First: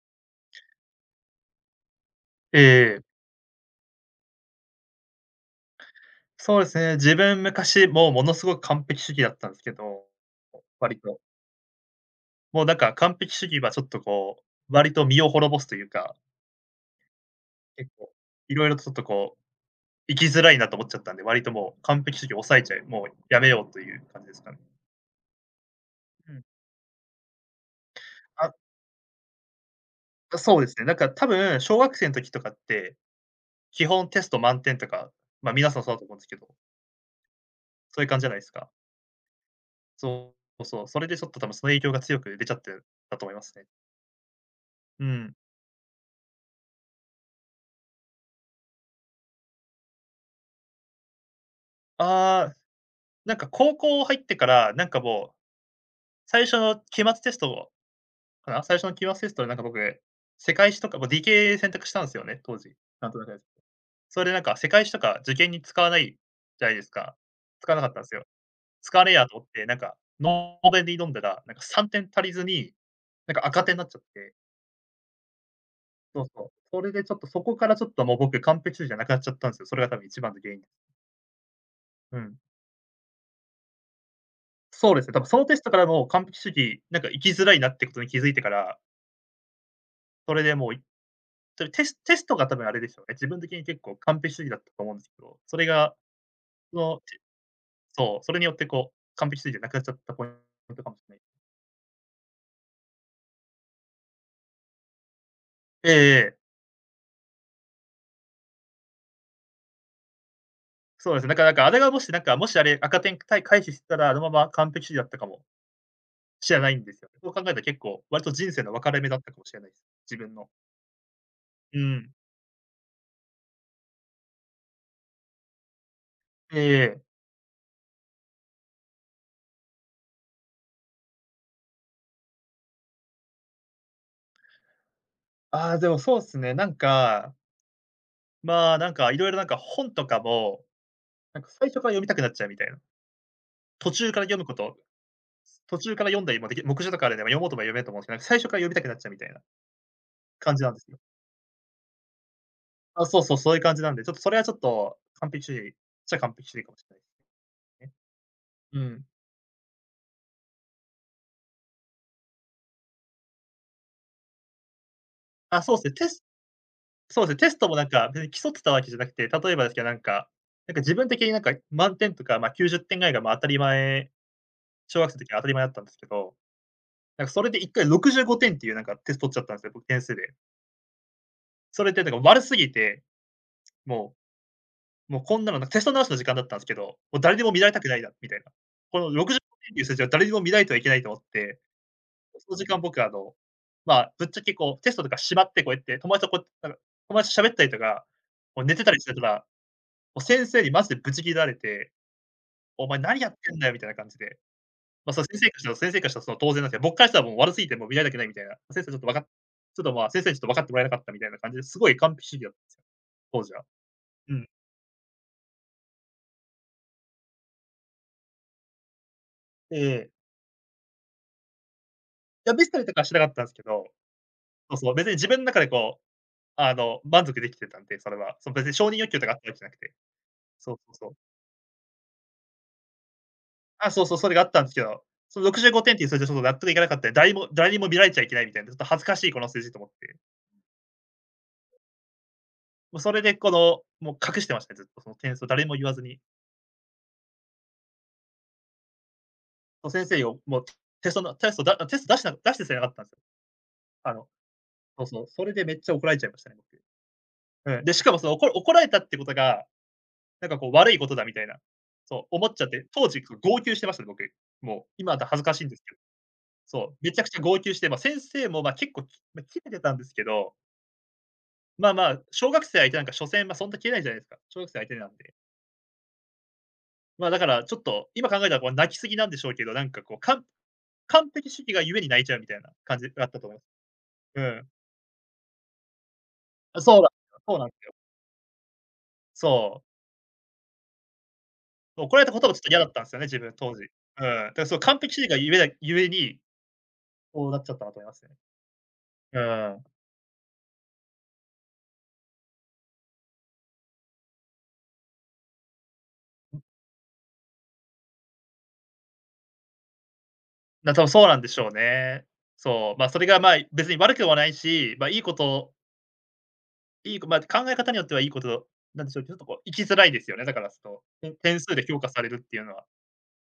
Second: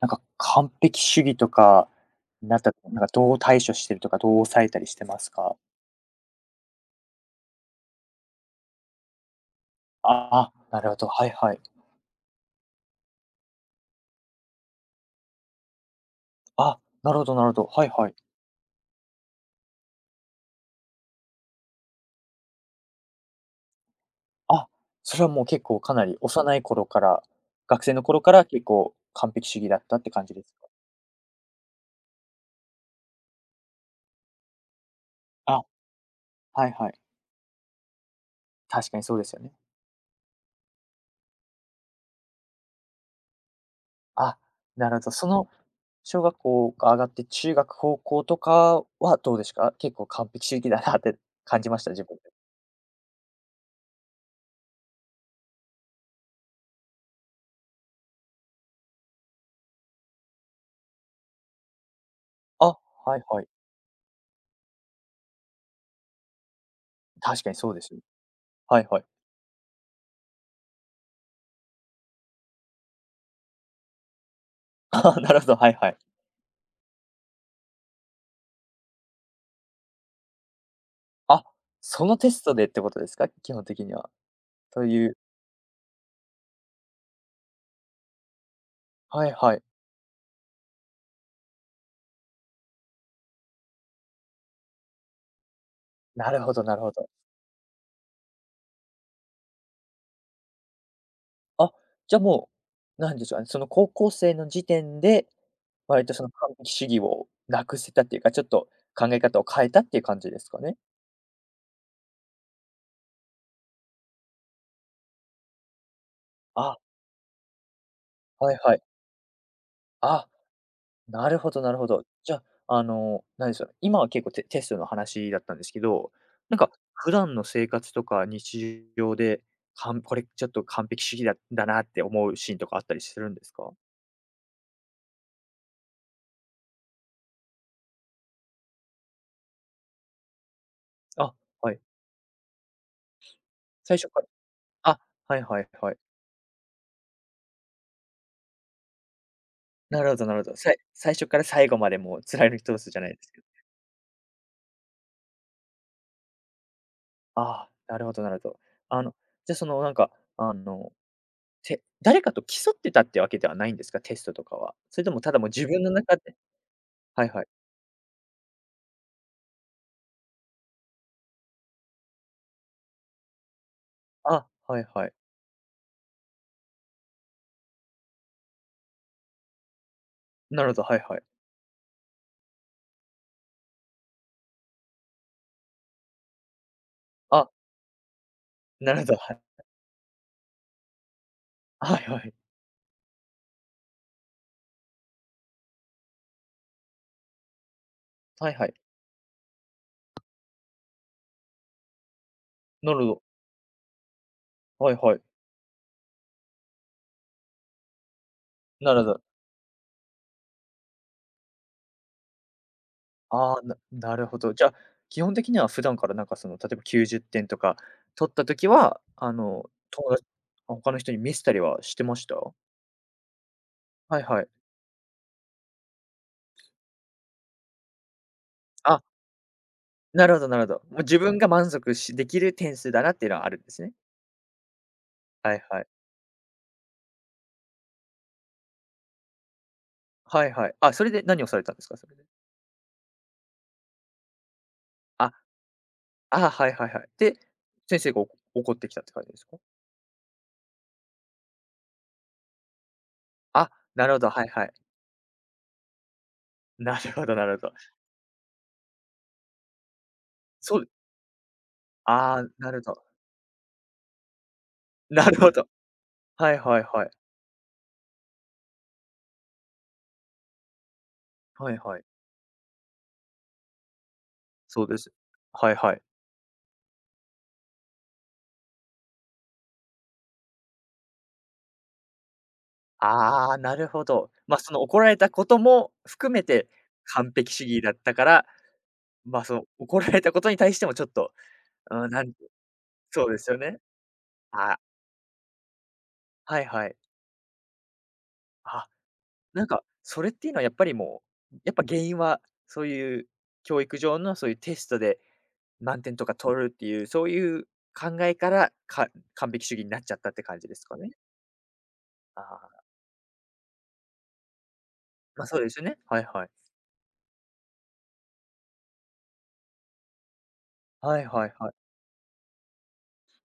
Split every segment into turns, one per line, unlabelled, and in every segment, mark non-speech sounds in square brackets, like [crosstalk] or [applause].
なんか、完璧主義とかにな
え
った時な
え、
んか、どう対処してるとか、どう抑えたりしてますか？
そうですね。自分昔もうものすごく完璧主義だったんですけど、
ああ、なるほ
割
ど、
と。
はいはい。
もう完璧主義はちょっとこう、割と身を滅ぼすというか、
あ、なるほどなるほど、はい
結構
はい。
いろいろとちょっとこう、生きづらいなと思っちゃったんで、割ともう完璧主義を抑えちゃいもうやめようという感じですかね。
あ、それはもう結構かなり
うん。
幼い頃から、学生の頃から
あ、
結構完璧主義だったって感じです
そうで
か？
すね。なんか多分小学生の時とかって、基本テスト満点とか、ま、
あ、
皆さんそうだと思うんですけど、
はいはい。
そういう感じじゃないですか。
確かにそうですよね。
そうそう、それでちょっと多分その影響が強く出ちゃってたと思いますね。
あ、なるほ
う
ど。そ
ん。
の小学校が上がって中学、高校とかはどうですか？結構完璧主義だなって感じました？自分で。
ああ、なんか高校入ってから、なんかもう、最初の期末テスト最初の期末テストでなんか僕、世界史とか、もう理系選択したんですよね、当
あ、
時。
は
なんと
い
なくで
は
す。
い。
それでなんか世界史とか受験に使わないじゃないですか。
確かにそ
使
う
わな
です
かったんですよ。
はい
使
は
わ
い。
ねえやと思って、なんかノーベルに挑んだら、なんか3点足りずに、なんか赤点になっちゃって、
ああ、なるほど、はいはい。
そうそう。それでちょっとそこからちょっともう僕完璧主義じゃなくなっちゃったんですよ。それが多分一番の原因。
あ、その
う
テ
ん。
ストでってことですか？基本的には。と
そうで
い
すね、
う
多分そのテストからもう完璧主義、なんか生きづらいなってことに気づいてから、
はいはい。
それでもうそテステストが多分あれですよね、自分的に結構完璧主義だったと思うんですけど、それが、
なるほどな
そ
るほ
の、
ど。
そう、それによってこう、完璧主義じゃなくなっちゃったポイントかもしれない。
あ、じゃあもう、なんでしょう、ね、その高校生の時点で、
ええ
割と
え
その
え、
完璧主義をなくせたっていうか、ちょっと考え方を変えたっていう感じですかね？
そうですね。だからなんかあれがもしなんか、もしあれ赤点回避してたら、あのまま完璧主義だったかもしれない
あ、
んですよね。そう考えたら結構、割と人
はい
生の
は
分
い。
かれ目だったかもしれないです。自
あ
分の。
なるほどな
う
るほど。
ん。
じゃあ、あの、何でしょう、今は結構テストの話だったんですけど、
え
なんか
えええ。
普段の生活とか日常で、かんこれちょっと完璧主義だなって思うシーンとかあったりするんですか？
ああ、でもそうっすね、なんか、まあ、なんか色々なんか本とかも、
あ、
なんか最
は
初
い。
から読みたくなっちゃうみたいな。途
最初
中か
か
ら
ら
読むこと
あ、はいはい
途
は
中
い。
から読んだりもでき目次とかあるんで、ま、読もうとも読めると思うんですけど、なんか最初から読みたくなっちゃうみたいな
なるほどなるほ
感
ど。
じな
さ
ん
い
ですよ。
最初から最後までもう貫き通すじゃ
あ、
ない
そ
で
う
す
そう、
けど。
そういう感じなんで、ちょっとそれはちょっと完璧主義っちゃ完璧主義かもしれ
ああ、
ないですね。
なるほどなるほど。
う
あ
ん。
の、じゃ、そのなんか、あの、て誰かと競ってたってわけではないんですか？テストとかは。それともただもう
あ、
自
そう
分
す
の
ね、テ
中
ス
で
そ
は
う
い
ですね、
はい。
テストもなんか別に競ってたわけじゃなくて、例えばですけど、なんか自分的になんか満点とか、ま、90点ぐらいが、ま、当たり前
あ、はい
小
は
学
い。
生の時は当たり前だったんですけど、なんかそれで1回65点っていうなんかテスト取っちゃったんですよ、僕点数で。
なるほど、はいはい。
それってなんか悪すぎて、もうもうこんなのなんかテスト直しの時間だったんですけど、もう誰に
あ、
も見られたくないなみたいな。
な
こ
るほ
の
ど、は
60
い。
点っていう数字を誰にも見られてはいけないと思って、
はいはい。
その時間僕あの、まあ、ぶっちゃけこうテストとかしまってこうやって友達と喋ったりとか、
はい
こう
は
寝
い。
てたりしてたら、もう先生にマジでブチ切られて、お
なる
前
ほ
何
ど。
やってんだよみたいな感じで、
はい
まあ、
はい。
先生からしたらその当然なんですけど、僕からしたらもう悪すぎてもう見られたくないみたいな、先生
な
ちょ
る
っ
ほ
とわか
ど。
っちょっとまあ、先生にちょっと分かってもらえなかったみたいな感じで、すごい完璧主義だったんですよ、当
あ
時
あ、
は。
ななる
う
ほ
ん。
ど。じゃあ、基本的には普段からなんかその、例えば90点とか取った時は、あの、
で、
友達あ、他の人に見せたりはしてました？
いや、見せたりとかはしなかったんですけど、
はいはい。
そうそう、別に自分の中でこう、あの、満足できてたんで、それは。その別に承認
あ、
欲求とかあったわけじゃなくて。
なるほどなるほ
そ
ど。
うそう
もう
そう。
自分が満足しできる点数だなっていうのはあるんです
あ、
ね。
そうそう、それがあったんですけど、その
はい
65
はい。
点っていう数字はちょっと納得いかなかったんで、誰にも見られちゃいけないみたいな、ちょっと恥ずかしいこの数字と思って。
はいはい。あ、それで何をされたんですか？それで。
もうそれでこの、もう隠してましたね、ずっとその
あ、
点数を誰にも言わずに。
ああ、はいはいはい。で、先生が怒ってきたって感じですか？
そう先生にも、もうテストのテストだテスト出してさえなかったんですよ。
あ、な
あ
るほ
の、
ど、はいはい。
そうそう、それでめっちゃ怒られちゃいましたね、僕。
なるほどなるほど。
うん。で、しかもその怒られたってことがなんかこう
そう
悪いことだみたいな、そう
ああ、
思っちゃっ
なる
て、
ほど。
当時こう号泣してましたね、僕。もう今だと
な
恥
る
ず
ほ
かしい
ど。
んですけど。
はいは
そ
い
う、
はい。
めちゃくちゃ号泣して、まあ、先生も、ま、結構、まあ、切れてたんですけど、
はい
まあ
はい。
まあ、小学生相手なんか所詮、ま、そんな切れないじゃないですか。小学生
そう
相手
で
な
す。
んで。
はいはい。
ま、あ、だからちょっと、今考えたらこう泣きすぎなんでしょうけど、なんかこう、完璧主義がゆえに泣いちゃうみたいな感じだったと
あ
思
あ、
います。
なるほど。
う
ま、あ
ん。
その怒られたことも含めて
あ、そうなんです
完
よ、
璧
そうな
主
んで
義
す
だ
よ。
ったから、ま、あその
そう。
怒られたことに対してもちょっと、うん、
怒ら
な
れた
ん
こともちょっと嫌だったんですよね、
そう
自
です
分
よ
当
ね。
時。うん。だからそ
あ、
う、完璧主義がゆえだゆえに、
はいはい。
こうなっちゃったなと思いますね。
あ、
う
なんか
ん。
それっていうのはやっぱりもう、やっぱ原因はそういう教育上のそういうテストで満点とか取るっていう、そういう考えから、か完璧主義になっちゃったって感じですか
多分
ね？
そうなんでしょうね。
ああ。
そう、まあ、それが、まあ、別に悪くはないし、まあ、いいこ
まあ、そうで
と、
すよね。はいはい。
いいこまあ、考え方によってはいいことなんでしょうけど、ちょっとこう生きづらいですよね。だからその、
はいはい
点
は
数
い。
で評価されるっていうのは。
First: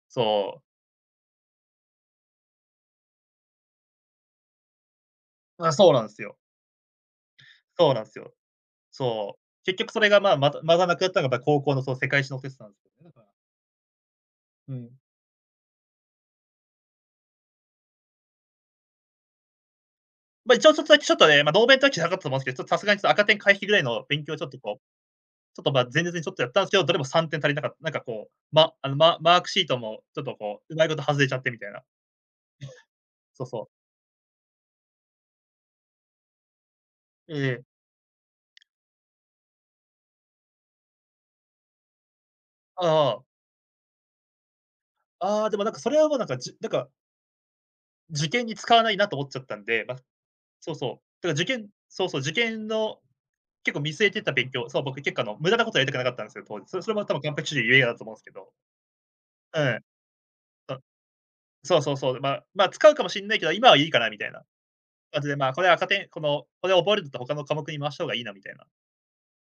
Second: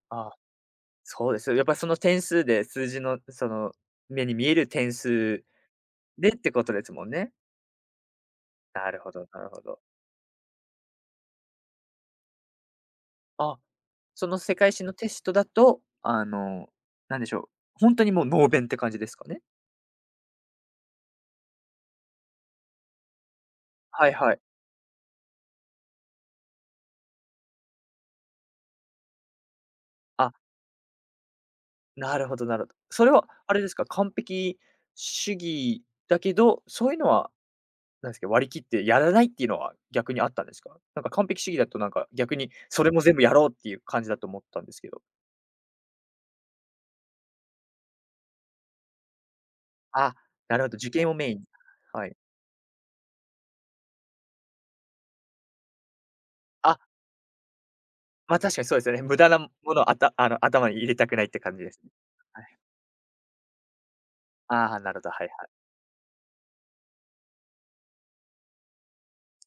ああ、
そう。
そうですよ。やっぱりその点数で、数字のその、目に見える点数
あ、そうなんです
でっ
よ。
てことですもんね。
そうなんですよ。
なるほど
そ
な
う。
るほ
結
ど。
局それが、まあ、またまたなくなったのが、高校のその世界史のテストなんですけどね、だから。
あ、その世界
う
史
ん。
のテストだと、あの、なんでしょう、本当にもう能弁って感じですかね？
まあ、一応ちょっとだけちょっとね、まあ、ノーベルとはなかったと思うんですけど、ちょっとさすがにちょっと赤点回避ぐらいの
はい
勉強
は
を
い。
ちょっとこうちょっと、ま、前日にちょっとやったんですけど、どれも3点足りなかった。なんかこう、まあの、ママークシートもちょっ
あ、
とこう、うまいこと外れちゃってみたいな。
なるほどなるほど。それは
そう
あれで
そ
す
う。
か、完璧主義だけど、そういうのは
ええ。
なんですけど、割り切ってやらないっていうのは逆にあったんですか？なんか完璧主義だとなんか逆にそれも全
あ
部
あ、
やろうっていう感じだと思ったんですけど。
ああ、でもなんかそれはもうなんか、受験に使わないなと思っちゃったんで、ま、
あ、なるほ
そう
ど、受
そう。
験を
だか
メ
ら
インに。
受験そ
は
う
い。
そう、受験の結構見据えてた勉強、そう、僕結構あの、無駄なことはやりたくなかったんですよ、当時。
あ、
それも多分完璧主義ゆえだと思うんですけ
ま、
ど。
確かにそうですよね。無駄なも
うん。
のをあたあの、頭に入れたくないって感じです
そ
ね。
そうそうそう。ま
は
あ、
い。
ま、使うかもしんないけど、今はいいかなみたいな
ああ、なるほど、
感
はい
じで、
は
ま、
い。
これ赤点この、これ覚えるんだったら他の科目に回した方がいいなみたいな。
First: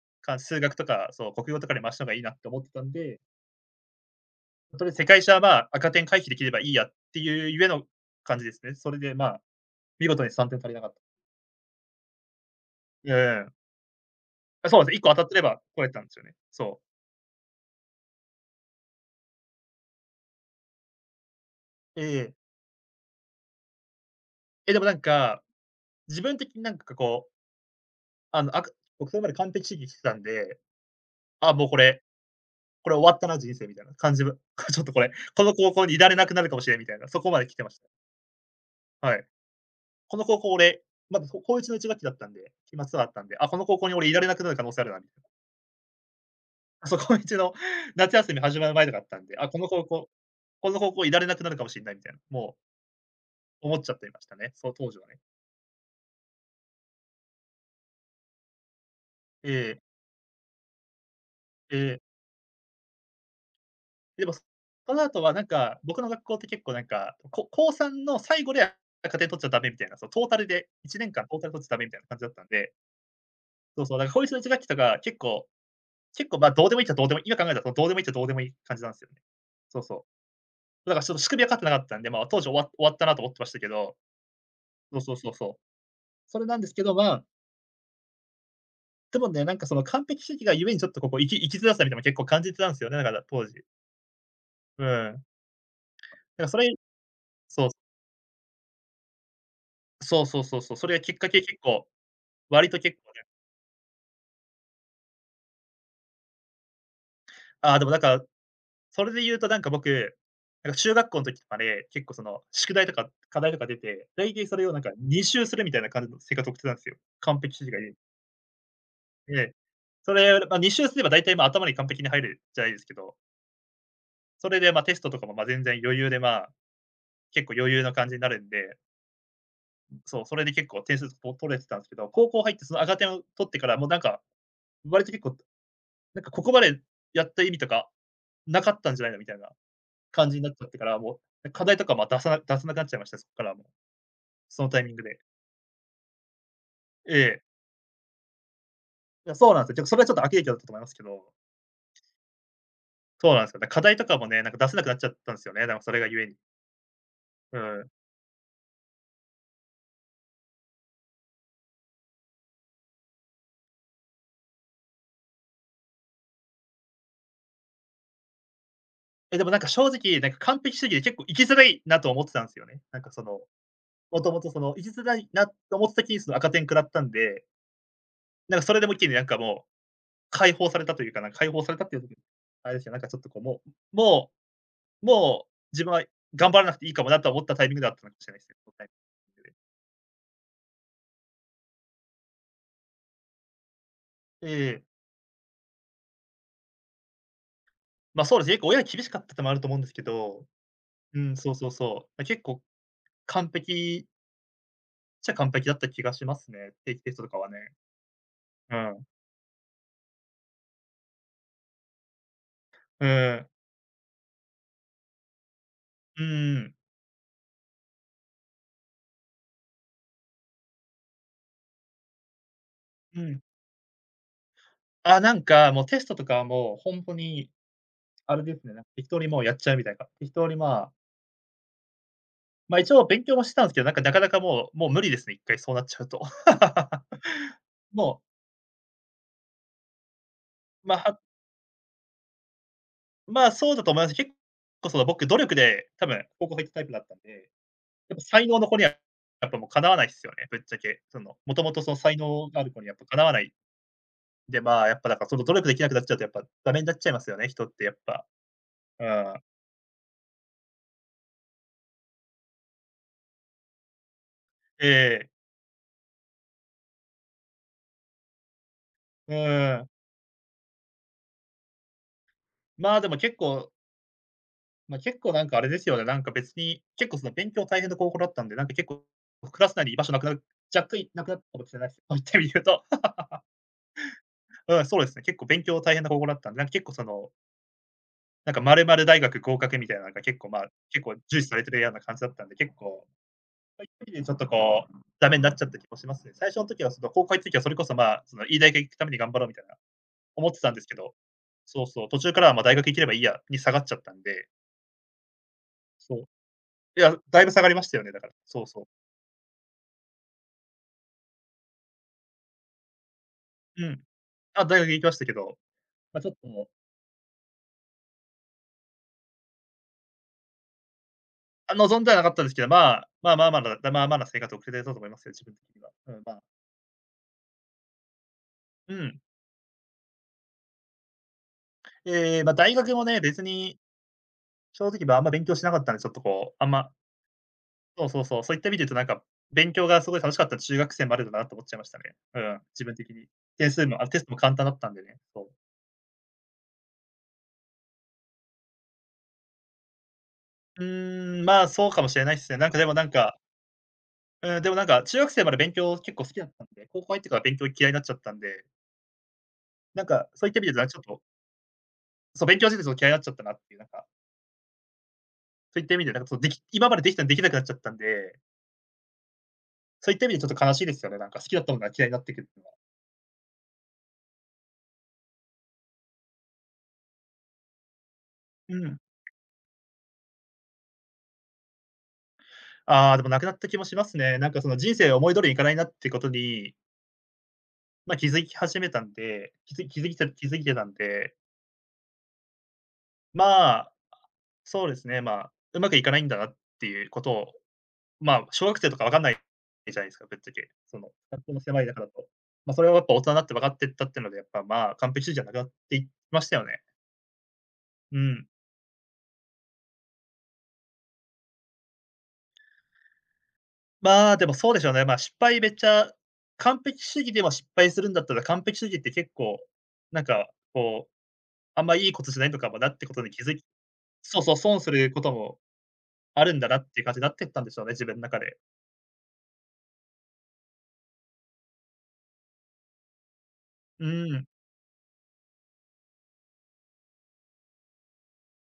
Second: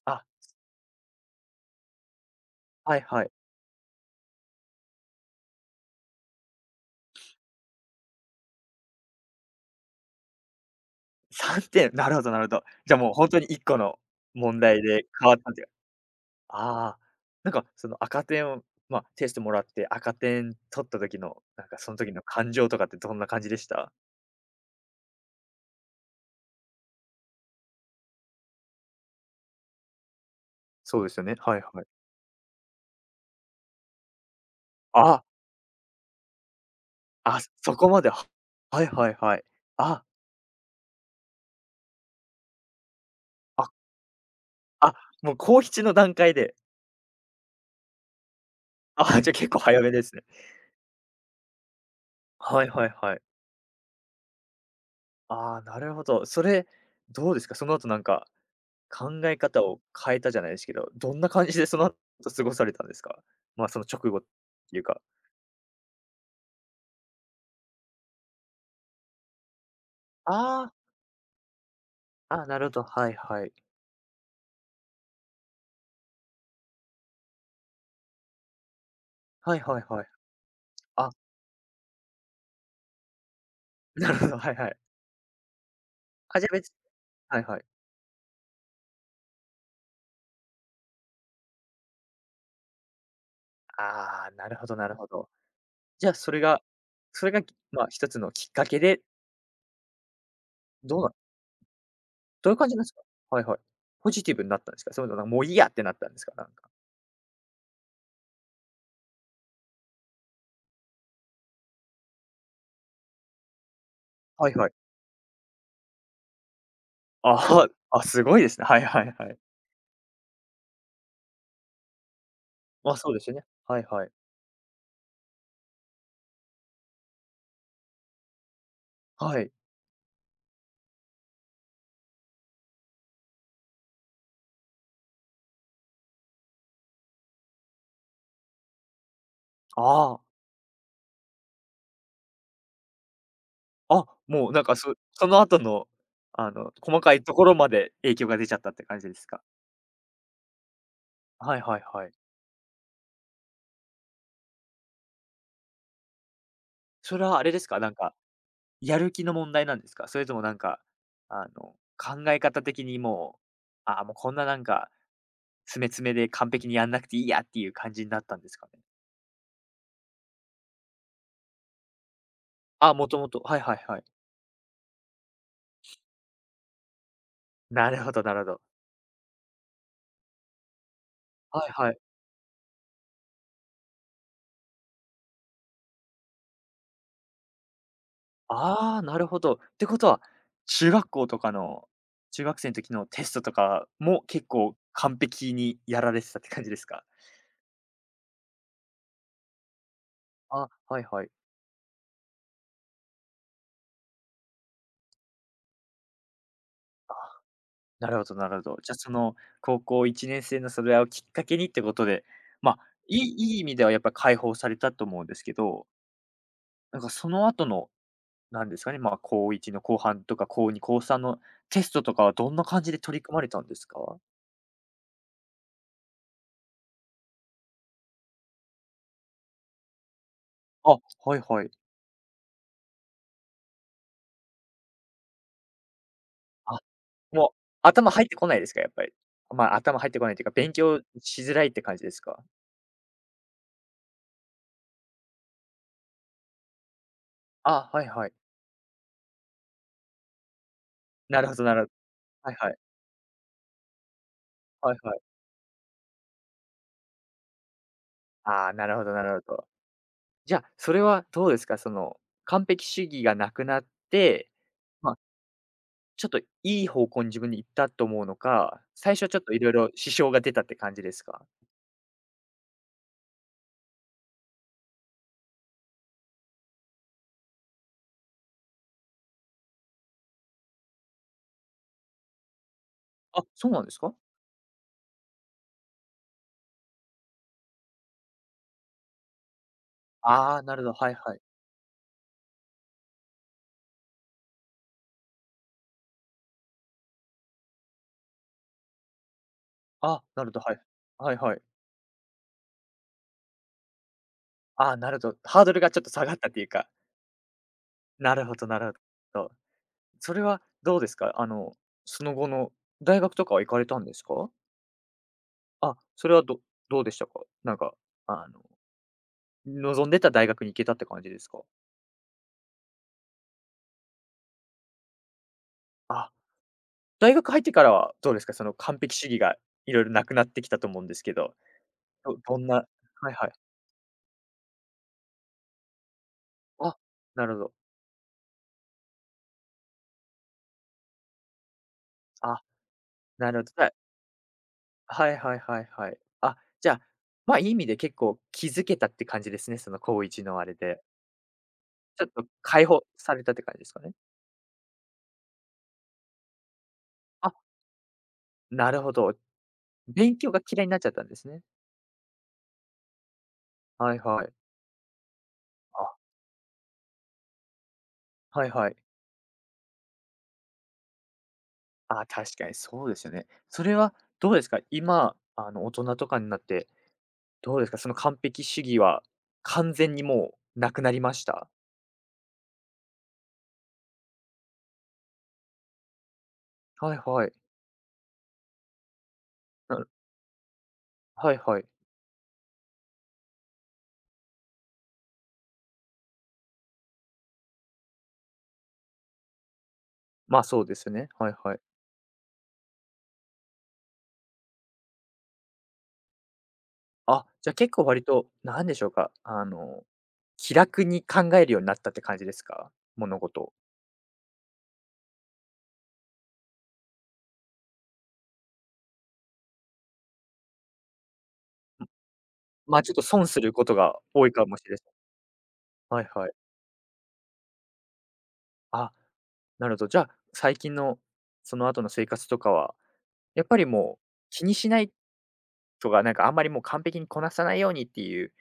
あ、
か、数学とか、そう、国語とかで回した方がいいなって思ってたん
はい
で、
はい。
とりあえず世界史は、まあ、赤点回避できればいいやっていうゆえの感じですね。それで、まあ、見事に3点足りなかった。
3点、なるほどなるほど。じゃあも
う
うほんとに
ん。
1個の問
あ、そ
題
うですね、1
で
個当たっ
変
て
わっ
れ
たっ
ば
ていう
取れたんですよね。そう。
ああ、なんかその赤点を、ま、テストもらって赤点取った時の、なんかそん
え
時の
え。
感情とかってどんな感じでした？
え、でもなんか、自分的になんかこう、あの、あく僕それまで完璧主義してたんで、
そうですよね。
あ、
はい
もうこ
はい。
れ、これ終わったな人生みたいな感じは、[laughs] ちょっとこれ、
あ、
この高校にいられなくなるかもしれんみたいな、そこま
あ、
で来てま
そ
し
こ
た。
まで、ははいは
は
い
い。
はい。あ、
この高校俺、まだ、こ高一のいち学期だったんで、期末あったんで、あ、この
あ、
高校に俺いられなくなる可能性ある
あ、
なみたい
もう高7の段階で。
な。そう、高1の [laughs] 夏休み始まる前とかあった
あ、
ん
じゃあ
で、あ、
結
こ
構
の
早
高
めで
校
すね。
いられなくなるかもしんないみたいな、も
はいはいはい。
う思っちゃっていましたね、その当時はね。
ああ、なるほど。それ、どうですか？その後なんか、考え
え
方
え、
を変えたじゃないですけど、どんな感じで [laughs]
え
その
え、
後過ごされたんですか？まあ、その直後っ
でも、そ
ていうか。
の後はなんか、僕の学校って結構なんか、こ高3の最後で赤点取っちゃダメみたいな、そのトータルで
あ
1年間トータル取っちゃダメみたいな感じだっ
あ、
た
あ、
ん
なるほ
で、
ど、はいはい。
そうそう、だから高一のいち学期とか結構、ま、どうでもいいっちゃどうでもいい今考えたらどうでもいいっちゃどうでもいい感じなんですよね。
はいは
そう
いは
そ
い。
う。だから
あ、
ちょっと仕組み分かってなかったんで、まあ、当時終わったなと思ってましたけど、
なるほど、はいはい。
そうそうそうそう。そ
あ、
れ
じゃあ
なんで
別
すけど、まあ、
はいはい。
でもね、なんかその完璧主義がゆえにちょっと生き生きづらさみたいなのも結構感じてたんですよね、だから当時。
ああ、なるほど
う
なるほ
ん。
ど。じゃあ、
だ
それ
からそ
が
れ
それが、
そう、
まあ、一つのきっかけで、
そうそうそうそう、それ
ど
が
う
き
な
っかけ結構、
どういう
割
感じ
と
なんです
結
か？
構ね、
はいはい。ポジティブになったんですか？それとも、なんかもういいやってなったんですか？なんか。
ああ、でもなんか、それで言うとなんか僕、なんか中学校の時とかで、結構その宿題とか課題とか出て、大体
はい
それ
は
を
い。
なんか2週するみたいな感じの生活を送ってたんですよ。
あ、
完璧主
は
義がゆえに。
あ、すごいですね。はいはいはい。
で、それ、まあ、2週すれば大体まあ頭に完璧に入るじゃないです
ま
け
あ、そ
ど、
うですよね。はいはい。
それで、ま、テストとかも、ま、全然余裕で、まあ、結構余裕な感じになるんで、
はい。
そう、それで結構点数と取れてたんですけど、高校入ってその赤点を取ってから、もうなんか、割と結構、なんかここまでやった意味とかなかったんじゃないのみたいな
あ
感じになっちゃってから、もう、課題とか、ま、出さなくなっちゃいました、そこからもう、
あ、あ、もうな
そ
ん
の
か、
タイミ
そ
ングで。
その後の、あの、細か
え
いと
え。
ころまで影響が出ちゃったって感じです
いや、
か？
そうなんですよ。それはちょっと悪影響だったと思いますけど、
はいはいはい。
そうなんですよ。だ、課題とかもね、なんか出せなくなっちゃったんですよね、なんかそれが故に。
それはあれ
う
ですか？
ん。
なんか、やる気の問題なんですか？それともなんか、あの、考え方的にもう、ああ、もうこんななんか詰め詰めで完璧にやんなくていいやっていう感じになったんですかね？
え、でもなんか正直、なんか完璧主義で結構生きづらいなと思ってたんですよね。
あ、
なん
も
か
と
そ
も
の
と、はいはいはい。
もともとその、いきづらいなと思ってた時に、その赤点食らったんで、
なるほどなるほ
なん
ど。
かそれでも一気になんかもう、解放されたというか、なんか解放
は
さ
い
れたっ
は
て
い。
いう、あれですよ、なんかちょっとこう、ももう自分は頑張らなくていいかもなと思ったタイミングだったのかもしれないですね。そのタイ
ああ、なる
ミ
ほ
ングで。
ど。ってことは、中学校とかの中学生の時のテストとかも結
え
構
え。
完璧にやられてたって感じですか？
ま、そうですね、結構親が厳しかったってのもあると思うんですけど、
あ、はい
う
はい。
ん、そうそうそう。結構完璧っ完璧だった気がしますね、定期テストとかはね。
なるほどなるほ
う
ど。じゃ、
ん。
その高校1年生のそれをきっかけにってことで、まあ、
う
いい
ん。
いい意味ではやっぱ解放されたと思うんですけど、
うんうん。
なんかその後のなんですかね、まあ、高1の後半とか、高2、高3のテストとかはどんな感じで取
う
り組ま
ん。
れたんですか？
あ、なんかもうテストとかはもうほんとにあれですね、なんか適当にもうやっちゃうみたいな。適当にまあ、
あ、はいはい。
ま、一応勉強もしてたんですけど、なんかなかなかもう無理ですね、一回そうなっちゃうと。
あ、もう
[laughs]
頭
も
入
う、
ってこないですか？やっぱり。まあ、頭入ってこないというか、勉
ま、
強
あ
しづらいって感じですか？
まあ、そうだと思います。結構その僕、努力で多分高校入ったタイプだったんで、
あ、はい
やっぱ
はい。
才能の子にはやっぱもうかなわないっすよね、ぶっちゃけ。その、
なる
も
ほ
と
ど
も
なる
と
ほ
そ
ど
の才能
はい
があ
は
る
い。
子にやっぱかなわない。で、まあ、
は
や
い
っぱ
は
だ
い。
からその努力できなくなっちゃうとやっぱダメになっちゃいますよね、人ってやっぱ。
ああ、なる
う
ほどな
ん。
るほど。じゃあ、それはどうですか？その、完璧主義がなくなって、
え
まあ、
え。
ちょっといい方向に自分に行ったと思うのか、最初は
う
ちょっといろい
ん。
ろ支障が出たって感じですか？
まあ、でも結構まあ、結構なんかあれですよね、なんか別に、結構その勉強大変な高校だったんで、なんか結構、クラス内に居場所なくなる若干なくなったかもしれないです。[laughs] そういってみると、
あ、そうなんですか？
うん、そうですね、結構勉強大変な高校だったんで、なんか結構その、なんか〇〇大学合格みたいなのが結構、
あ
ま
あ、
あ、
なるほど、
結
は
構
いは
重
い。
視されてるような感じだったんで、結構、そういった意味でちょっとこう、ダメになっちゃった気もしますね。最初の時はその高校行った時はそれこそ、まあ、そのいい大学行くために頑張ろうみたいな、
あ、な
思
る
っ
ほ
て
ど、
た
は
んで
い。
すけど、
はいはい。
そうそう、途中からは、ま、大学行ければいいやに下がっちゃったんで、
ああ、なるほど。ハードルがちょっと
そう。
下がったっていうか。
いや、だいぶ下がりましたよね、だから。
なるほ
そう
どな
そう。
るほど。それはどうですか？あの、その後の大学とかは行かれ
う
た
ん。
んですか？
あ、大学行きましたけど、
あ、
まあ、
そ
ちょ
れ
っ
はど
と、
どうでしたか？なんか、あの、望んでた大学に行けたって感じですか？
あ、望んではなかったんですけど、まあ、まあまあまだだまあまだな生活を送れてたと思いますよ、自分的には。うん、
あ、
まあ、
大学入ってからはどうですか？その
う
完璧
ん。
主義がいろいろなくなってきたと思うんですけど、ど
ええ、まあ、
どん
大
な
学もね、
はい
別
はい。
に正直、まあ、あんま勉強しなかったんで、ちょっとこう、あんま
あ、なるほど。
そうそうそう、そういった意味で言うとなんか、勉強がすごい楽しかった中学生までだなと思っちゃいましたね。うん、
あ、
自分的に。
なるほ
点数
ど。
も、あ、テストも簡単だったんでね、
はい
そう。
はいはいはい。あ、じゃあ、まあ、いい意味で結構気づけたって感じですね、その高一のあれ
う
で。
ーん、まあ、そうかもし
ち
れ
ょっ
ないっ
と
すね。なんかで
解
も
放
なん
さ
か、
れたって感じですかね？
うん、でもなんか中学生まで勉強結構好きだったんで、高校入ってから
あ、
勉強嫌いになっちゃったんで、
なるほど。
なんか
勉
そうい
強
った
が
意味で
嫌
は
いに
ち
な
ょ
っ
っ
ちゃっ
と
たんですね。
そう、勉強してて、その、嫌いになっちゃったなっていう、なんか、
はいはい。
そういった意
あ、
味で、なんか、そう、でき今までできたのにできなくなっちゃったんで、
はいはい。
そういった意味でちょっと悲しいですよね、なんか、好きだったものが嫌いになっ
あ、
てくる
確
の
か
は。
にそうですよね。それはどうですか？今、あの、大人とかになって、どうですか？その完璧
う
主
ん。
義は完全にもうなくなりました？
ああ、でもなくなった気もしますね。なんか、その、人生思い通りにいかないなってことに、
はいはい。
ま、気づき始めたんで、
な
気づいてたんで、
はいはい。
まあ、そうですね、まあ、うまくいかないんだなっていうことを、まあ、小学生とか分かんないじゃないですか、ぶっちゃ
まあ、
け。
そうで
その、
すよね。
学
は
校
い
の
はい。
狭い中だと。ま、それをやっぱ大人になって分かってったってので、やっぱ、まあ、完璧主義じゃなくなっていきましたよね。
あ、じゃあ結構
う
割と、
ん。
なんでしょうか、あの、気楽に考えるようになったって感じですか？物事を。
まあ、でもそうでしょうね。まあ、失敗めっちゃ完璧主義でも失敗するんだったら、完璧主義って結構、なんかこう、あんまいいことじゃないのかもなっ
ま、
て
ちょ
こ
っと
とに気
損
づ
す
い
ることが
そう
多
そ
い
う、
かも
損
し
す
れ
ることも
ないはい
あ
はい。
るんだなっていう感じになってったんでしょうね、自分の中で。
あ、なるほど。じゃあ、最近のその後の生活とかは、やっぱり
う
もう
ん。
気にしないとか、なんかあんまりもう完璧にこなさないようにっていう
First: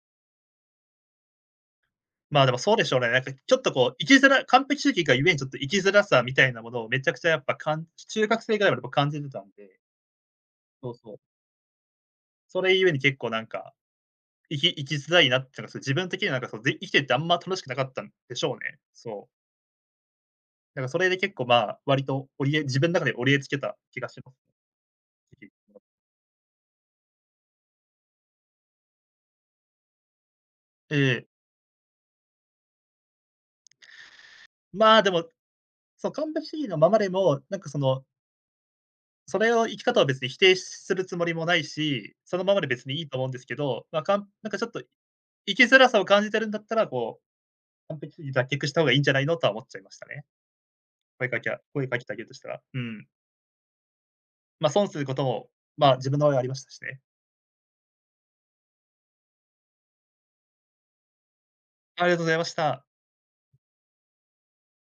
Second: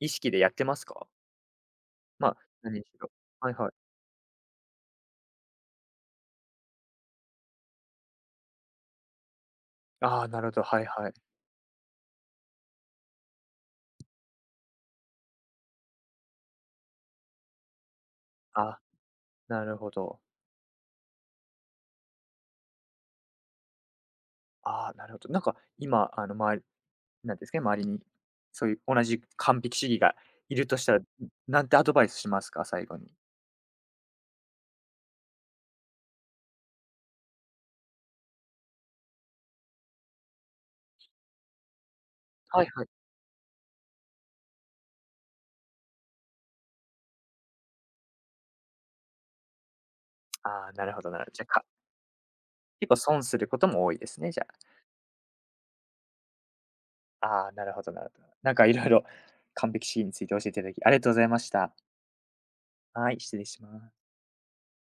意識でやってますか？まあ、
まあ、でもそう
何
で
し
しょうね。
ろ
なんか
は
ち
い
ょっ
は
と
い。
こう、生きづら完璧主義がゆえにちょっと生きづらさみたいなものをめちゃくちゃやっぱ中学生ぐらいまで僕感じてたんで、
ああ、なるほど、はい
そう
はい。
そう。それゆえに結構なんか、生き生きづらいなっていうのが、そ、自分的になんかそう、で生きててあんま楽しくなかったんでしょう
あ、
ね。そう。
なるほど。
なんかそれで結構、まあ、割と折りえ自分の中で折りえつけた気がします
ああ、なるほど。なん
ね。
か
[unintelligible]
今、あの、周りなんていうんですかね、周りに、そういう同じ完璧主義がいるとした
え
ら、ん、
え。
なんてアドバイスしますか？最後に。
まあ、でも、そう、完璧主義のままでも、なんかその、それを生き方を別に否定するつもりもないし、そのまま
は
で
いは
別
い。
にいいと思うんですけど、まあ、なんかちょっと生きづらさを感じてるんだったら、こう、完璧主義に脱却した方がいいんじゃないのとは思っちゃいましたね。
ああ、なるほどなるほど。じゃ、か
声かけてあげるとしたら。う
結構
ん。
損することも多いですね、じゃあ。
ま、損することも、まあ、自分の場合はありましたしね。
ああ、なるほどなるほど。なんかいろいろ完璧主義について教えていただき、ありがとうございました。
ありがとうございました。
はい、失礼します。